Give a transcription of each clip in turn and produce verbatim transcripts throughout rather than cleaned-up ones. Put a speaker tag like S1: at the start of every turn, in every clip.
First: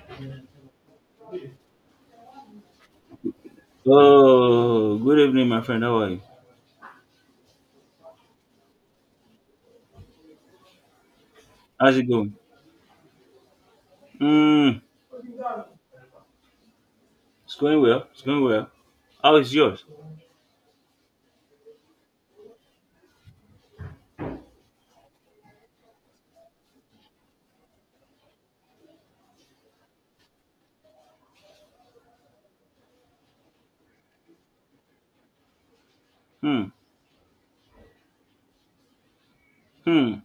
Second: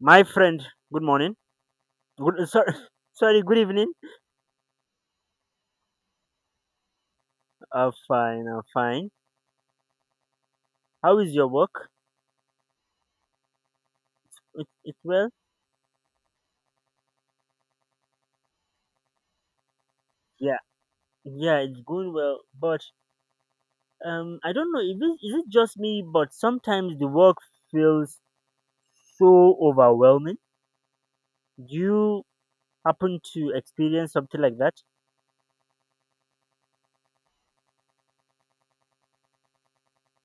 S1: My friend, good morning. Good, sorry, sorry, good evening.
S2: Oh, good evening, my friend. How are you?
S1: Uh, fine, uh, fine. How is your work?
S2: How's it going?
S1: It,
S2: Hmm,
S1: it's well?
S2: it's going well. It's going well. How is yours?
S1: Yeah, yeah, it's going well. But um, I don't know, if it, is it just me, but sometimes the work feels so overwhelming. Do you happen to experience something like that?
S2: Hmm, hmm.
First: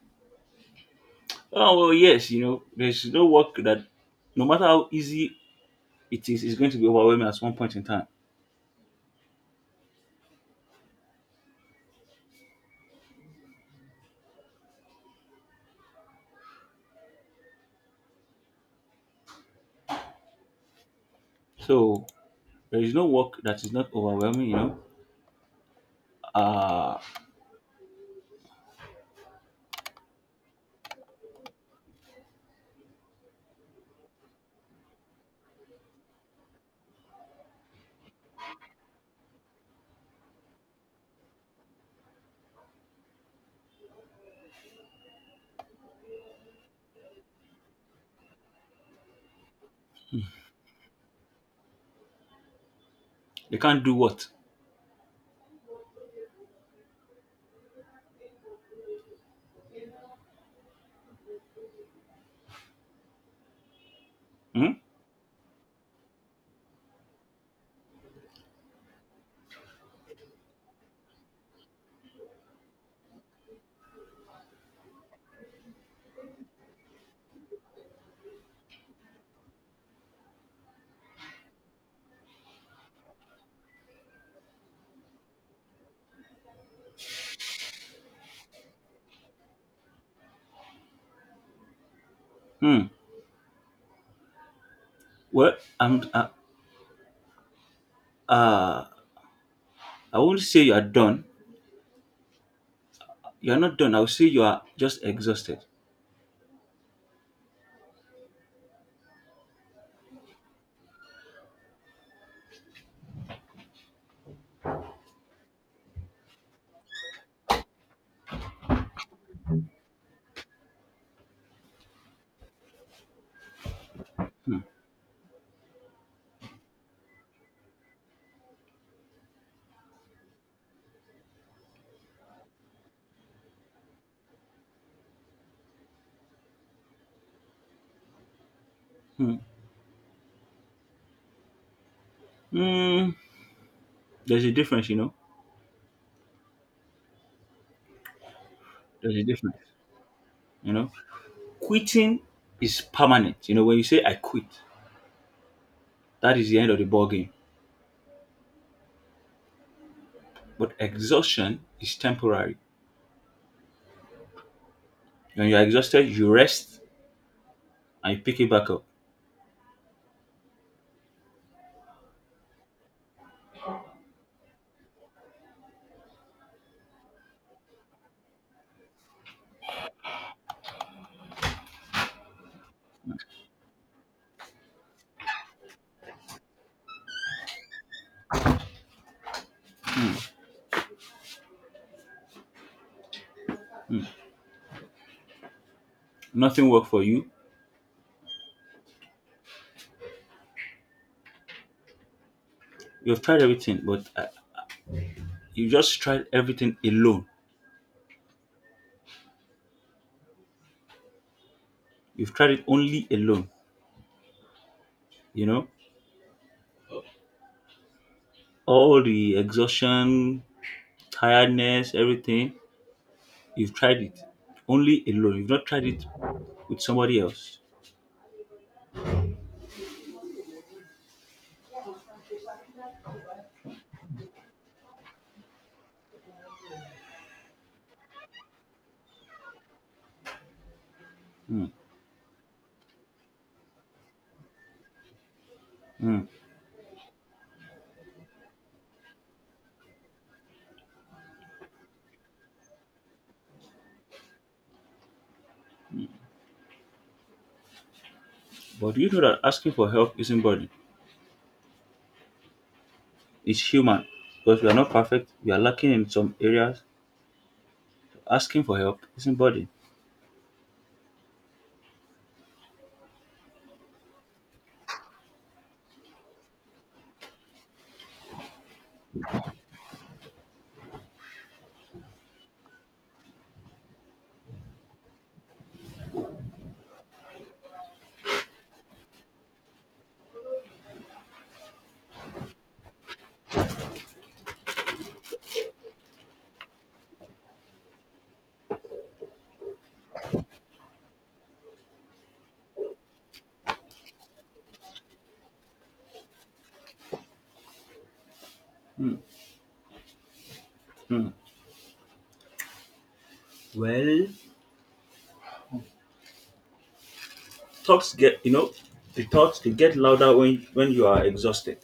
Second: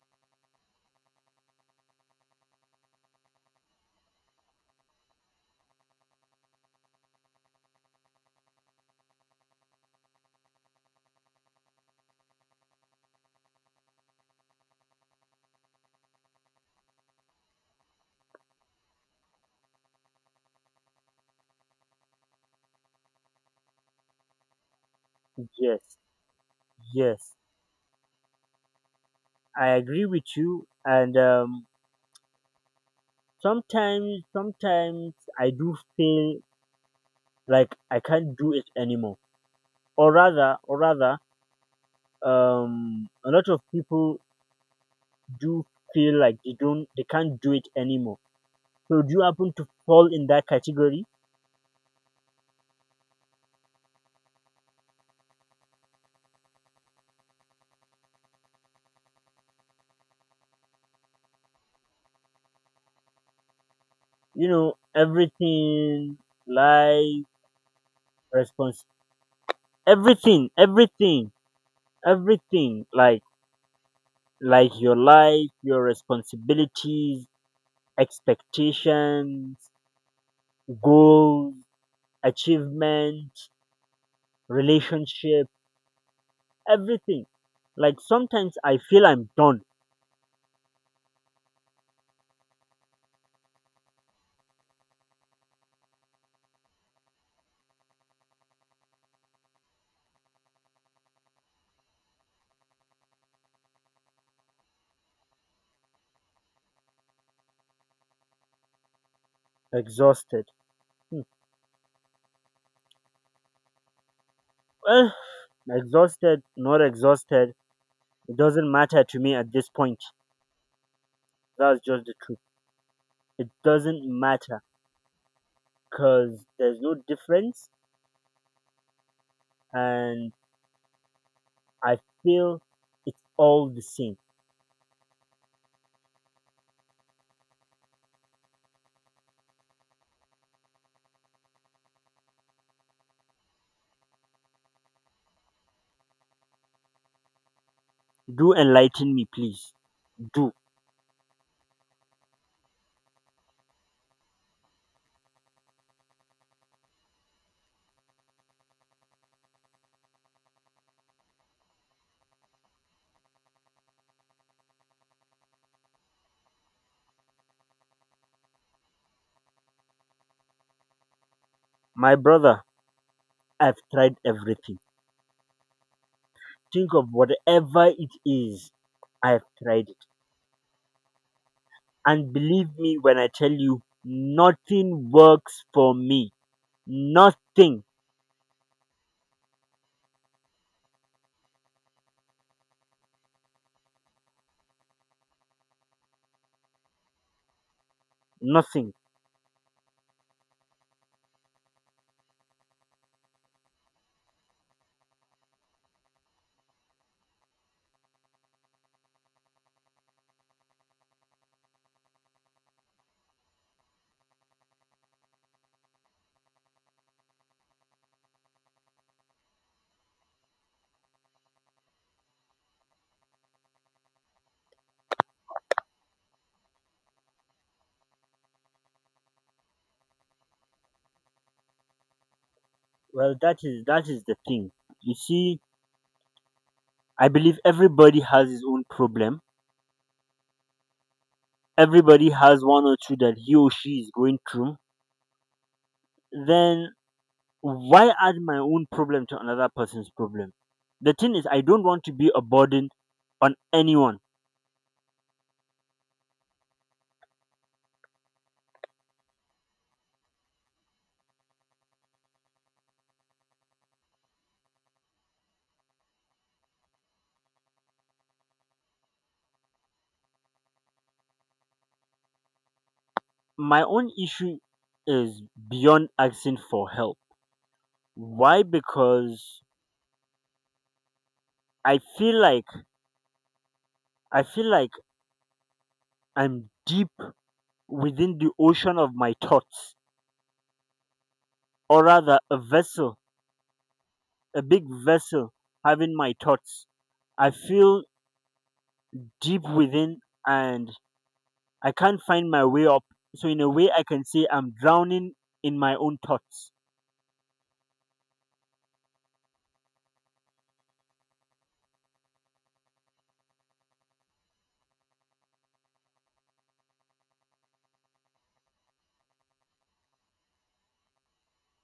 S2: Oh, well, yes, you know, there's no work that, no matter how easy it is, is going to be overwhelming at one point in time. So, there is no work that is not overwhelming, you know.
S1: Yes,
S2: Uh,
S1: yes, I agree with you. And um, sometimes, sometimes I do feel like I can't do it anymore. Or rather, or rather, um a lot of people do feel like they don't they can't do it anymore. So do you happen to fall in that category?
S2: you can't do what?
S1: You know,
S2: Hmm,
S1: everything, life, response, everything everything everything, like like your life, your responsibilities, expectations, goals, achievement, relationship, everything. Like sometimes I feel I'm done.
S2: hmm. Well, I'm, uh, uh, I won't say you are done. You are not done. I will say you are just exhausted.
S1: Exhausted. Hmm. Well, exhausted, not exhausted, it doesn't matter to me at this point. That's just the truth. It doesn't
S2: Hmm,
S1: matter because there's no difference, and I feel it's all the same.
S2: hmm, hmm. There's a difference, you know
S1: Do enlighten
S2: There's
S1: me,
S2: a difference,
S1: please. Do.
S2: you know. Quitting is permanent. You know, when you say I quit, that is the end of the ball game. But exhaustion is temporary. When you're exhausted, you rest and you pick it back up.
S1: My brother, I've tried everything. Think of whatever it is, I've tried it. And believe me when I tell you, nothing works for me. Nothing.
S2: Nothing worked for you.
S1: Nothing.
S2: You've tried everything, but uh, you just tried everything alone. You've tried it only alone. You know, all the exhaustion, tiredness, everything. You've tried it only alone. You've not tried it with somebody else.
S1: Well, that is that is the thing. You see, I believe everybody has his own problem.
S2: Mm,
S1: Everybody has one or two that he or she is going through.
S2: mm.
S1: Then why add my own problem to another person's problem? The thing is, I don't want to be a burden on anyone.
S2: But you know that asking for help isn't burden. It's human because we are not perfect, we are lacking in some areas. Asking for help isn't burden.
S1: My own issue is beyond asking for help. Why? Because I feel like I feel like I'm deep within the ocean of my thoughts, or rather, a vessel, a big vessel having my thoughts. I feel deep within and I can't find my way up. So, in a way, I can say I'm drowning in my own thoughts.
S2: Well, thoughts get you know the thoughts they get louder when when you are exhausted.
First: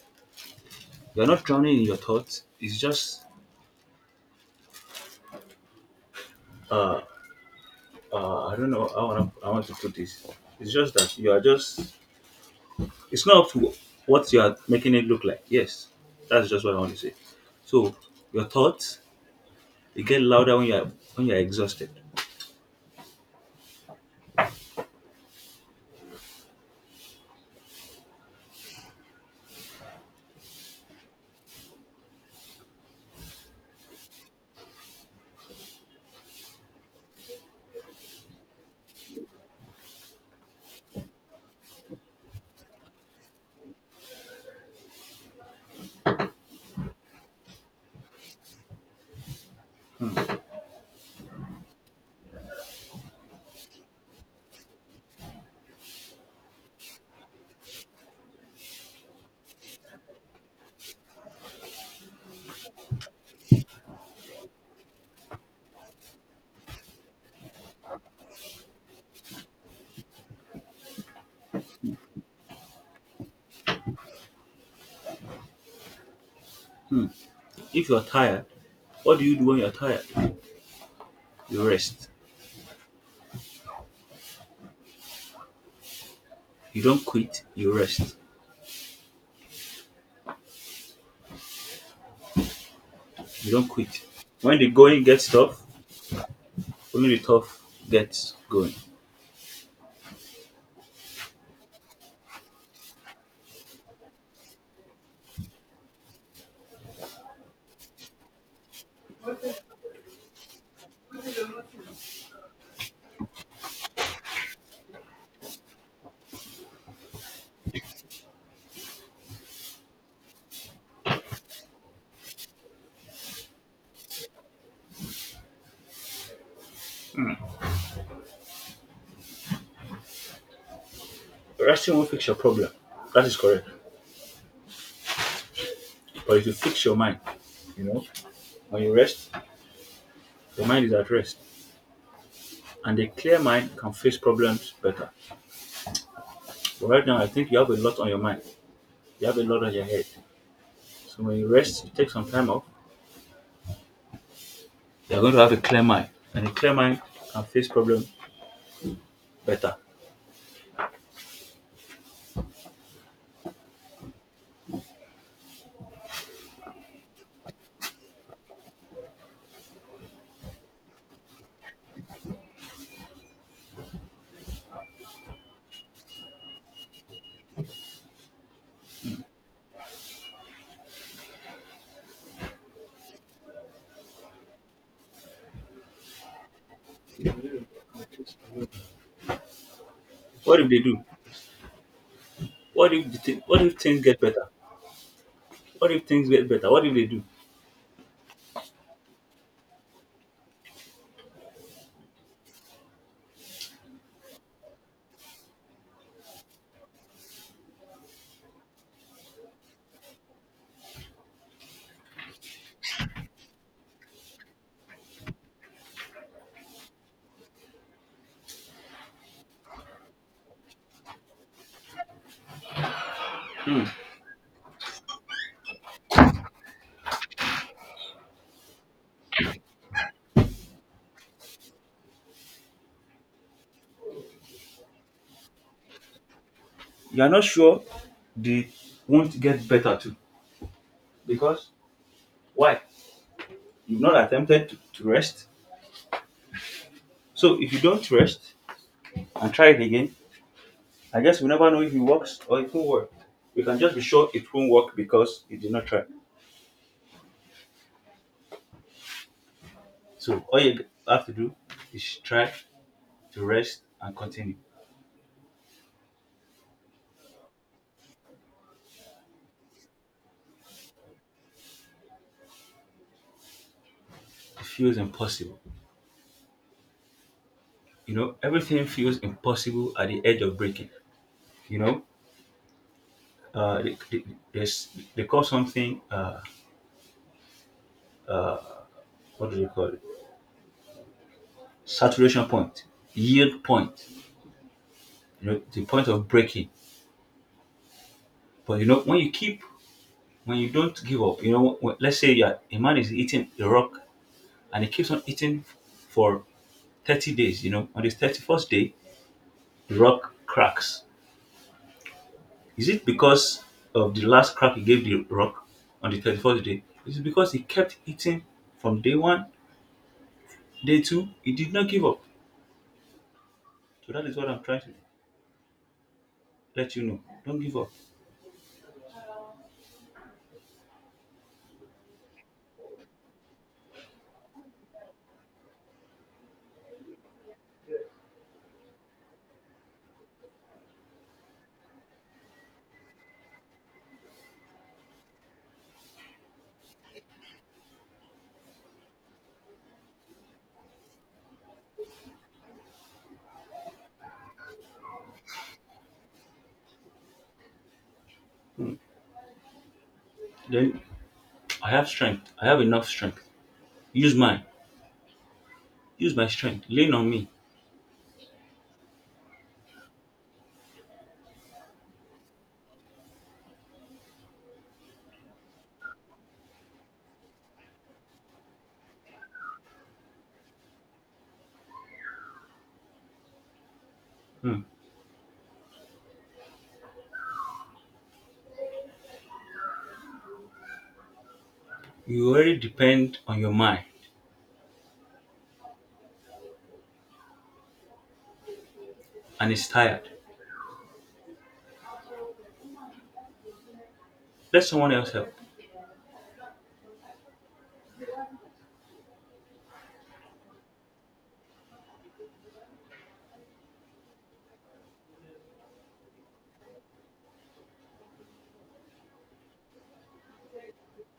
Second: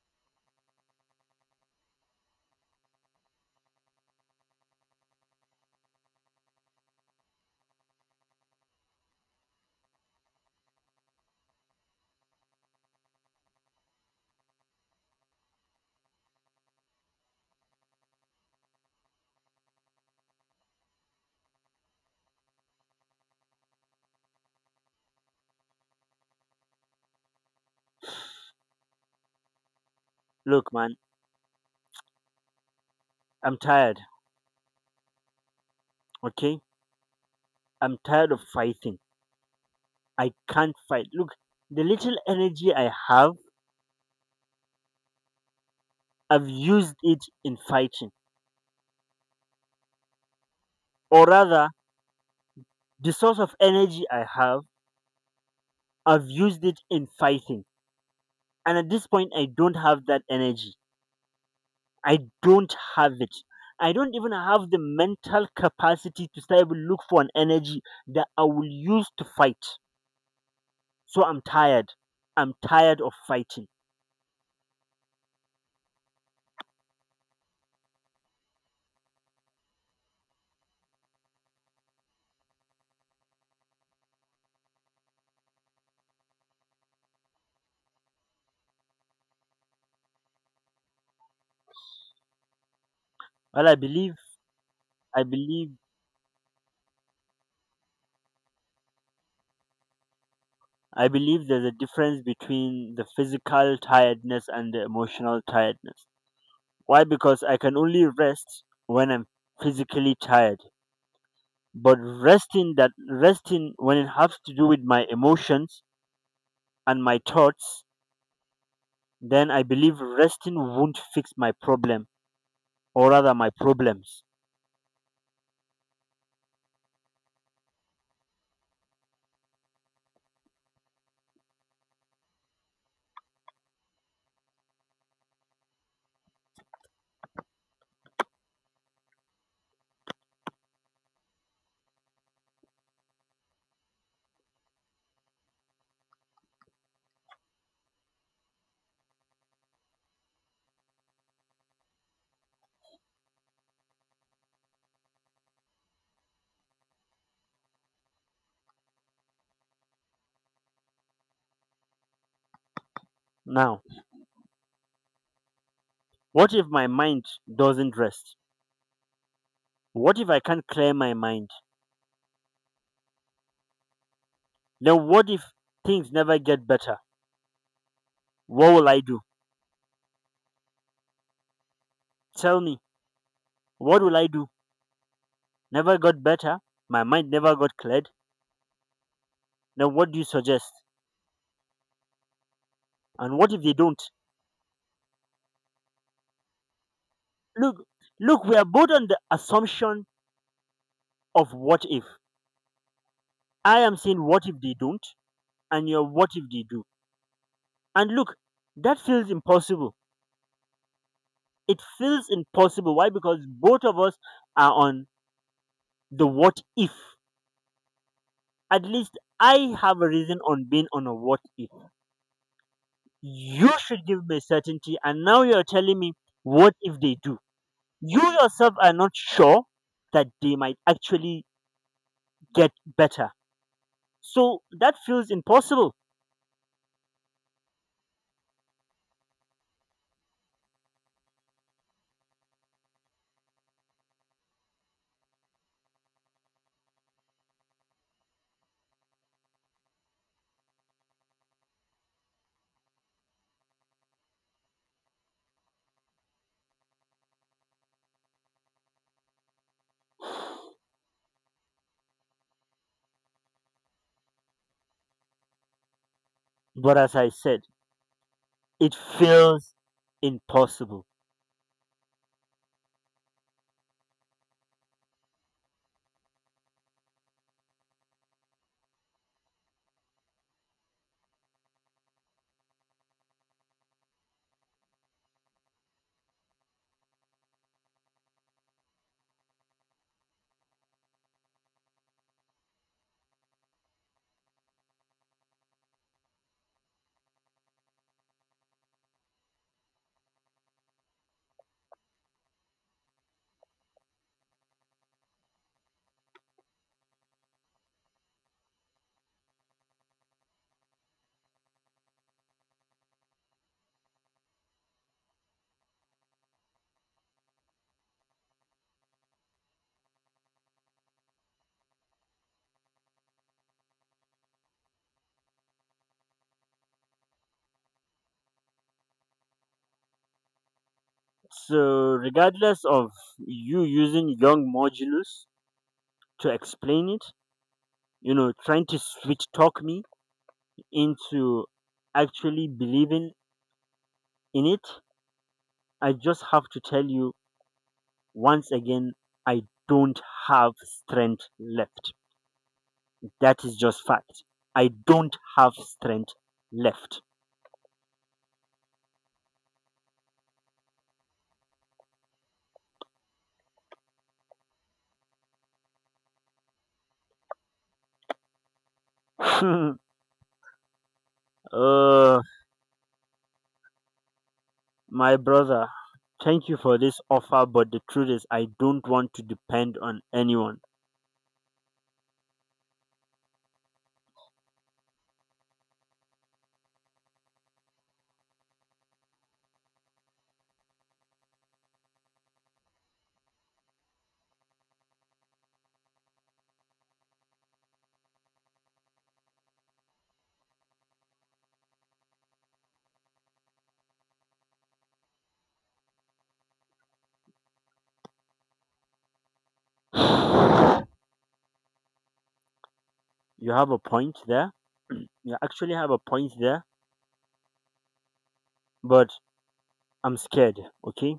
S2: You're not drowning in your thoughts. It's just uh, I don't know how I want I want to put this. It's just that you are just it's not up to what you are making it look like. Yes, that's just what I want to say. So your thoughts they get louder when you are when you are exhausted.
S1: Look, man, I'm tired, okay? I'm tired of fighting. I can't fight. Look, the little energy I have, I've used it in fighting. Or rather, the source of energy I have, I've used it in fighting. And at this point, I don't have that energy. I don't have it. I don't even have the mental capacity to start even look for an energy that I will use to fight. So I'm tired. I'm tired of fighting.
S2: If you are tired, what do you do when you are tired? You rest. You don't quit, you rest. You
S1: Well,
S2: don't
S1: I
S2: quit.
S1: believe,
S2: When the going
S1: I
S2: gets tough,
S1: believe,
S2: only the tough gets going.
S1: I believe there's a difference between the physical tiredness and the emotional tiredness. Why? Because I can only rest when I'm physically tired. But resting that resting when it has to do with my emotions and my thoughts, then I believe resting won't fix my problem, or rather, my problems.
S2: Resting won't fix your problem. That is correct. But it will fix your mind. You know, when you rest, your mind is at rest. And a clear mind can face problems better. But right now, I think you have a lot on your mind. You have a lot on your head. So when you rest, you take some time off, you're going to have a clear mind. And a clear mind can face problems better.
S1: Now, what if my mind doesn't rest? What if I can't clear my mind? Then, what if things never get better? What will I do? Tell me, what will I do? Never got better? My mind never got cleared? Then, what do you
S2: What if
S1: suggest?
S2: they do? What if the
S1: And
S2: thing,
S1: what if
S2: what
S1: they
S2: if
S1: don't?
S2: things get better? What if things get better? What if they do?
S1: Look, look, we are both on the assumption of what if. I am saying what if they don't, and you're what if they do. And look, that feels impossible it feels impossible. Why? Because both of us are on the what if. At least I have a reason on being on a what if. You should give me certainty, and now you're telling me what if they do. You yourself are not sure that they might actually get better. So that feels impossible.
S2: You are not sure they won't get better too. Because why? You've not attempted to, to rest. So if you don't rest and try it again, I guess we never know if it works or it won't work. We can just be sure it won't work because you did not try. So all you have to do is try to rest and continue.
S1: But as I said, it feels impossible.
S2: It feels impossible. You know, everything feels impossible at the edge of breaking. You know, uh, they, they, there's- they call something, uh, what do they call it? Saturation point, yield point, you know, the point of breaking. But you know, when you keep, when you don't give up, you know, when, let's say you a man is eating a rock and he keeps on eating for thirty days, you know, on his thirty-first day, the rock cracks. Is it because of the last crack he gave the rock on the thirty-first day? Is it because he kept eating from day one, day two? He did not give up. So that is what I'm trying to let you know. Don't give up.
S1: So, regardless of you using young modulus to explain it, you know, trying to sweet talk me into actually believing in it, I just have to tell you once again, I don't have strength left. That is just fact. I don't have strength left.
S2: Then I have strength. I have enough strength. Use mine. Use my strength. Lean on me.
S1: uh, my brother, thank you for this offer, but the truth is I don't want to depend on anyone.
S2: Hmm. You already depend on your mind and it's tired. Let someone else help.
S1: You have a point there. You actually have a point there, but I'm scared, okay?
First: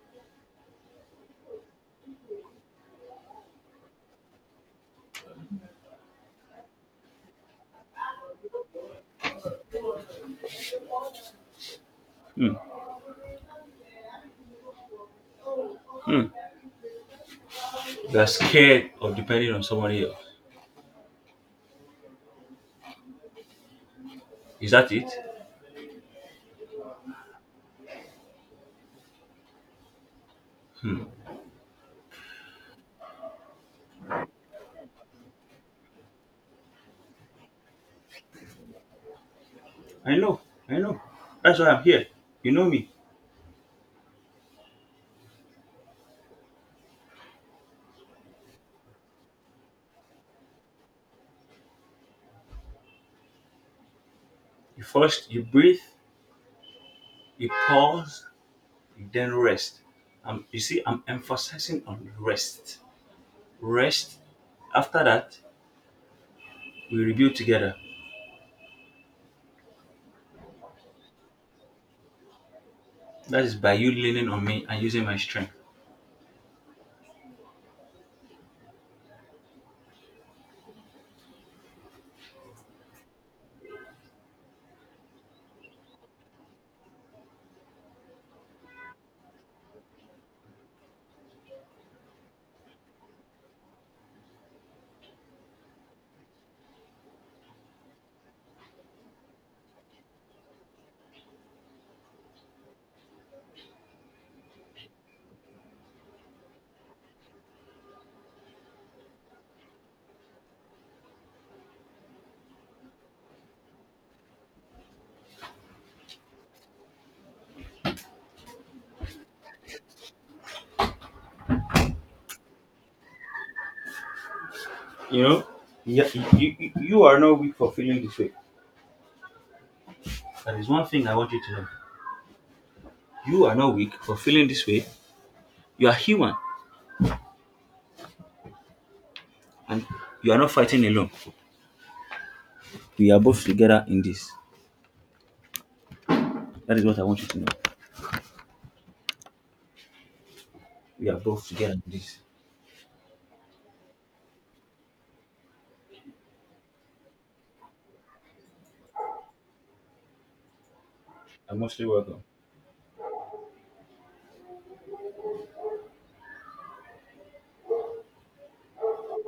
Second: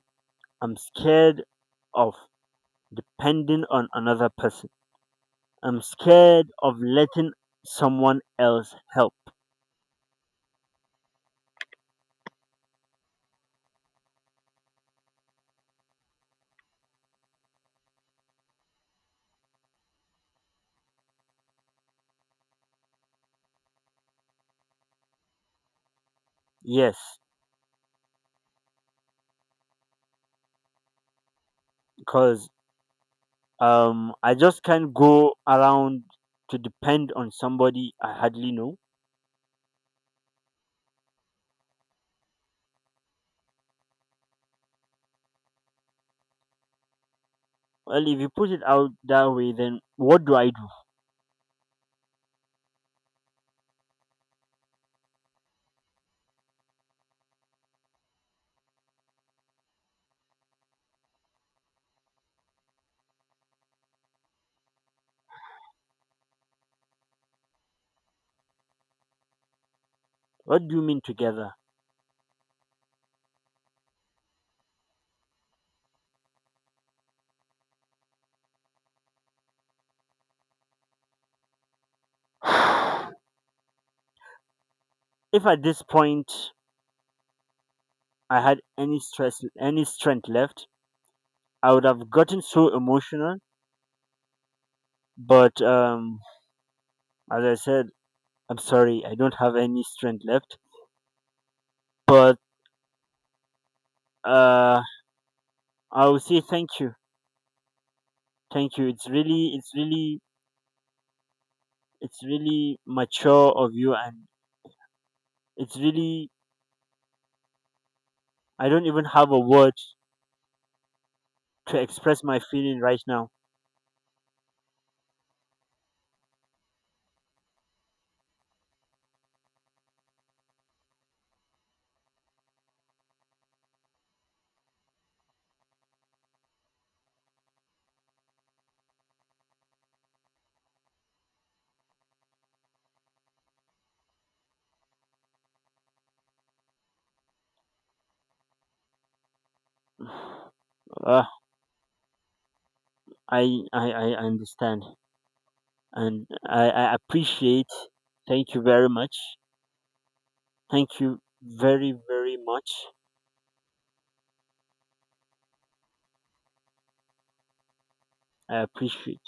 S1: I'm scared of depending on another person. I'm scared of letting someone else help.
S2: Hmm. Hmm. You are scared of depending on somebody else. Is that it?
S1: Yes, because um, I just can't go around to depend on somebody I hardly know.
S2: I know. I know. That's why I'm here. You know me.
S1: Well, if you put it out that way, then what do I do?
S2: You first, you breathe, you pause, you then rest. Um, you see, I'm emphasizing on rest. Rest. After that, we rebuild together.
S1: What do you mean together?
S2: That is by you leaning on me and using my strength.
S1: If at this point I had any stress, any strength left, I would have gotten so emotional. But um, as I said, I'm sorry, I don't have any strength left. But uh I will say thank you. Thank you. It's really it's really it's really mature of you. And it's really, I don't even have a word to express my feeling right now.
S2: You know, yeah, you, you, you are not weak for feeling this way. That is one thing I want you to know. You are not weak for feeling this way. You are human and you are not fighting alone. We are both together in this. That is what I want you to know. We are
S1: uh,
S2: both together in this.
S1: I, I i understand, and i i appreciate. Thank you very much. Thank you
S2: I'm mostly
S1: very
S2: welcome.
S1: very much. I appreciate.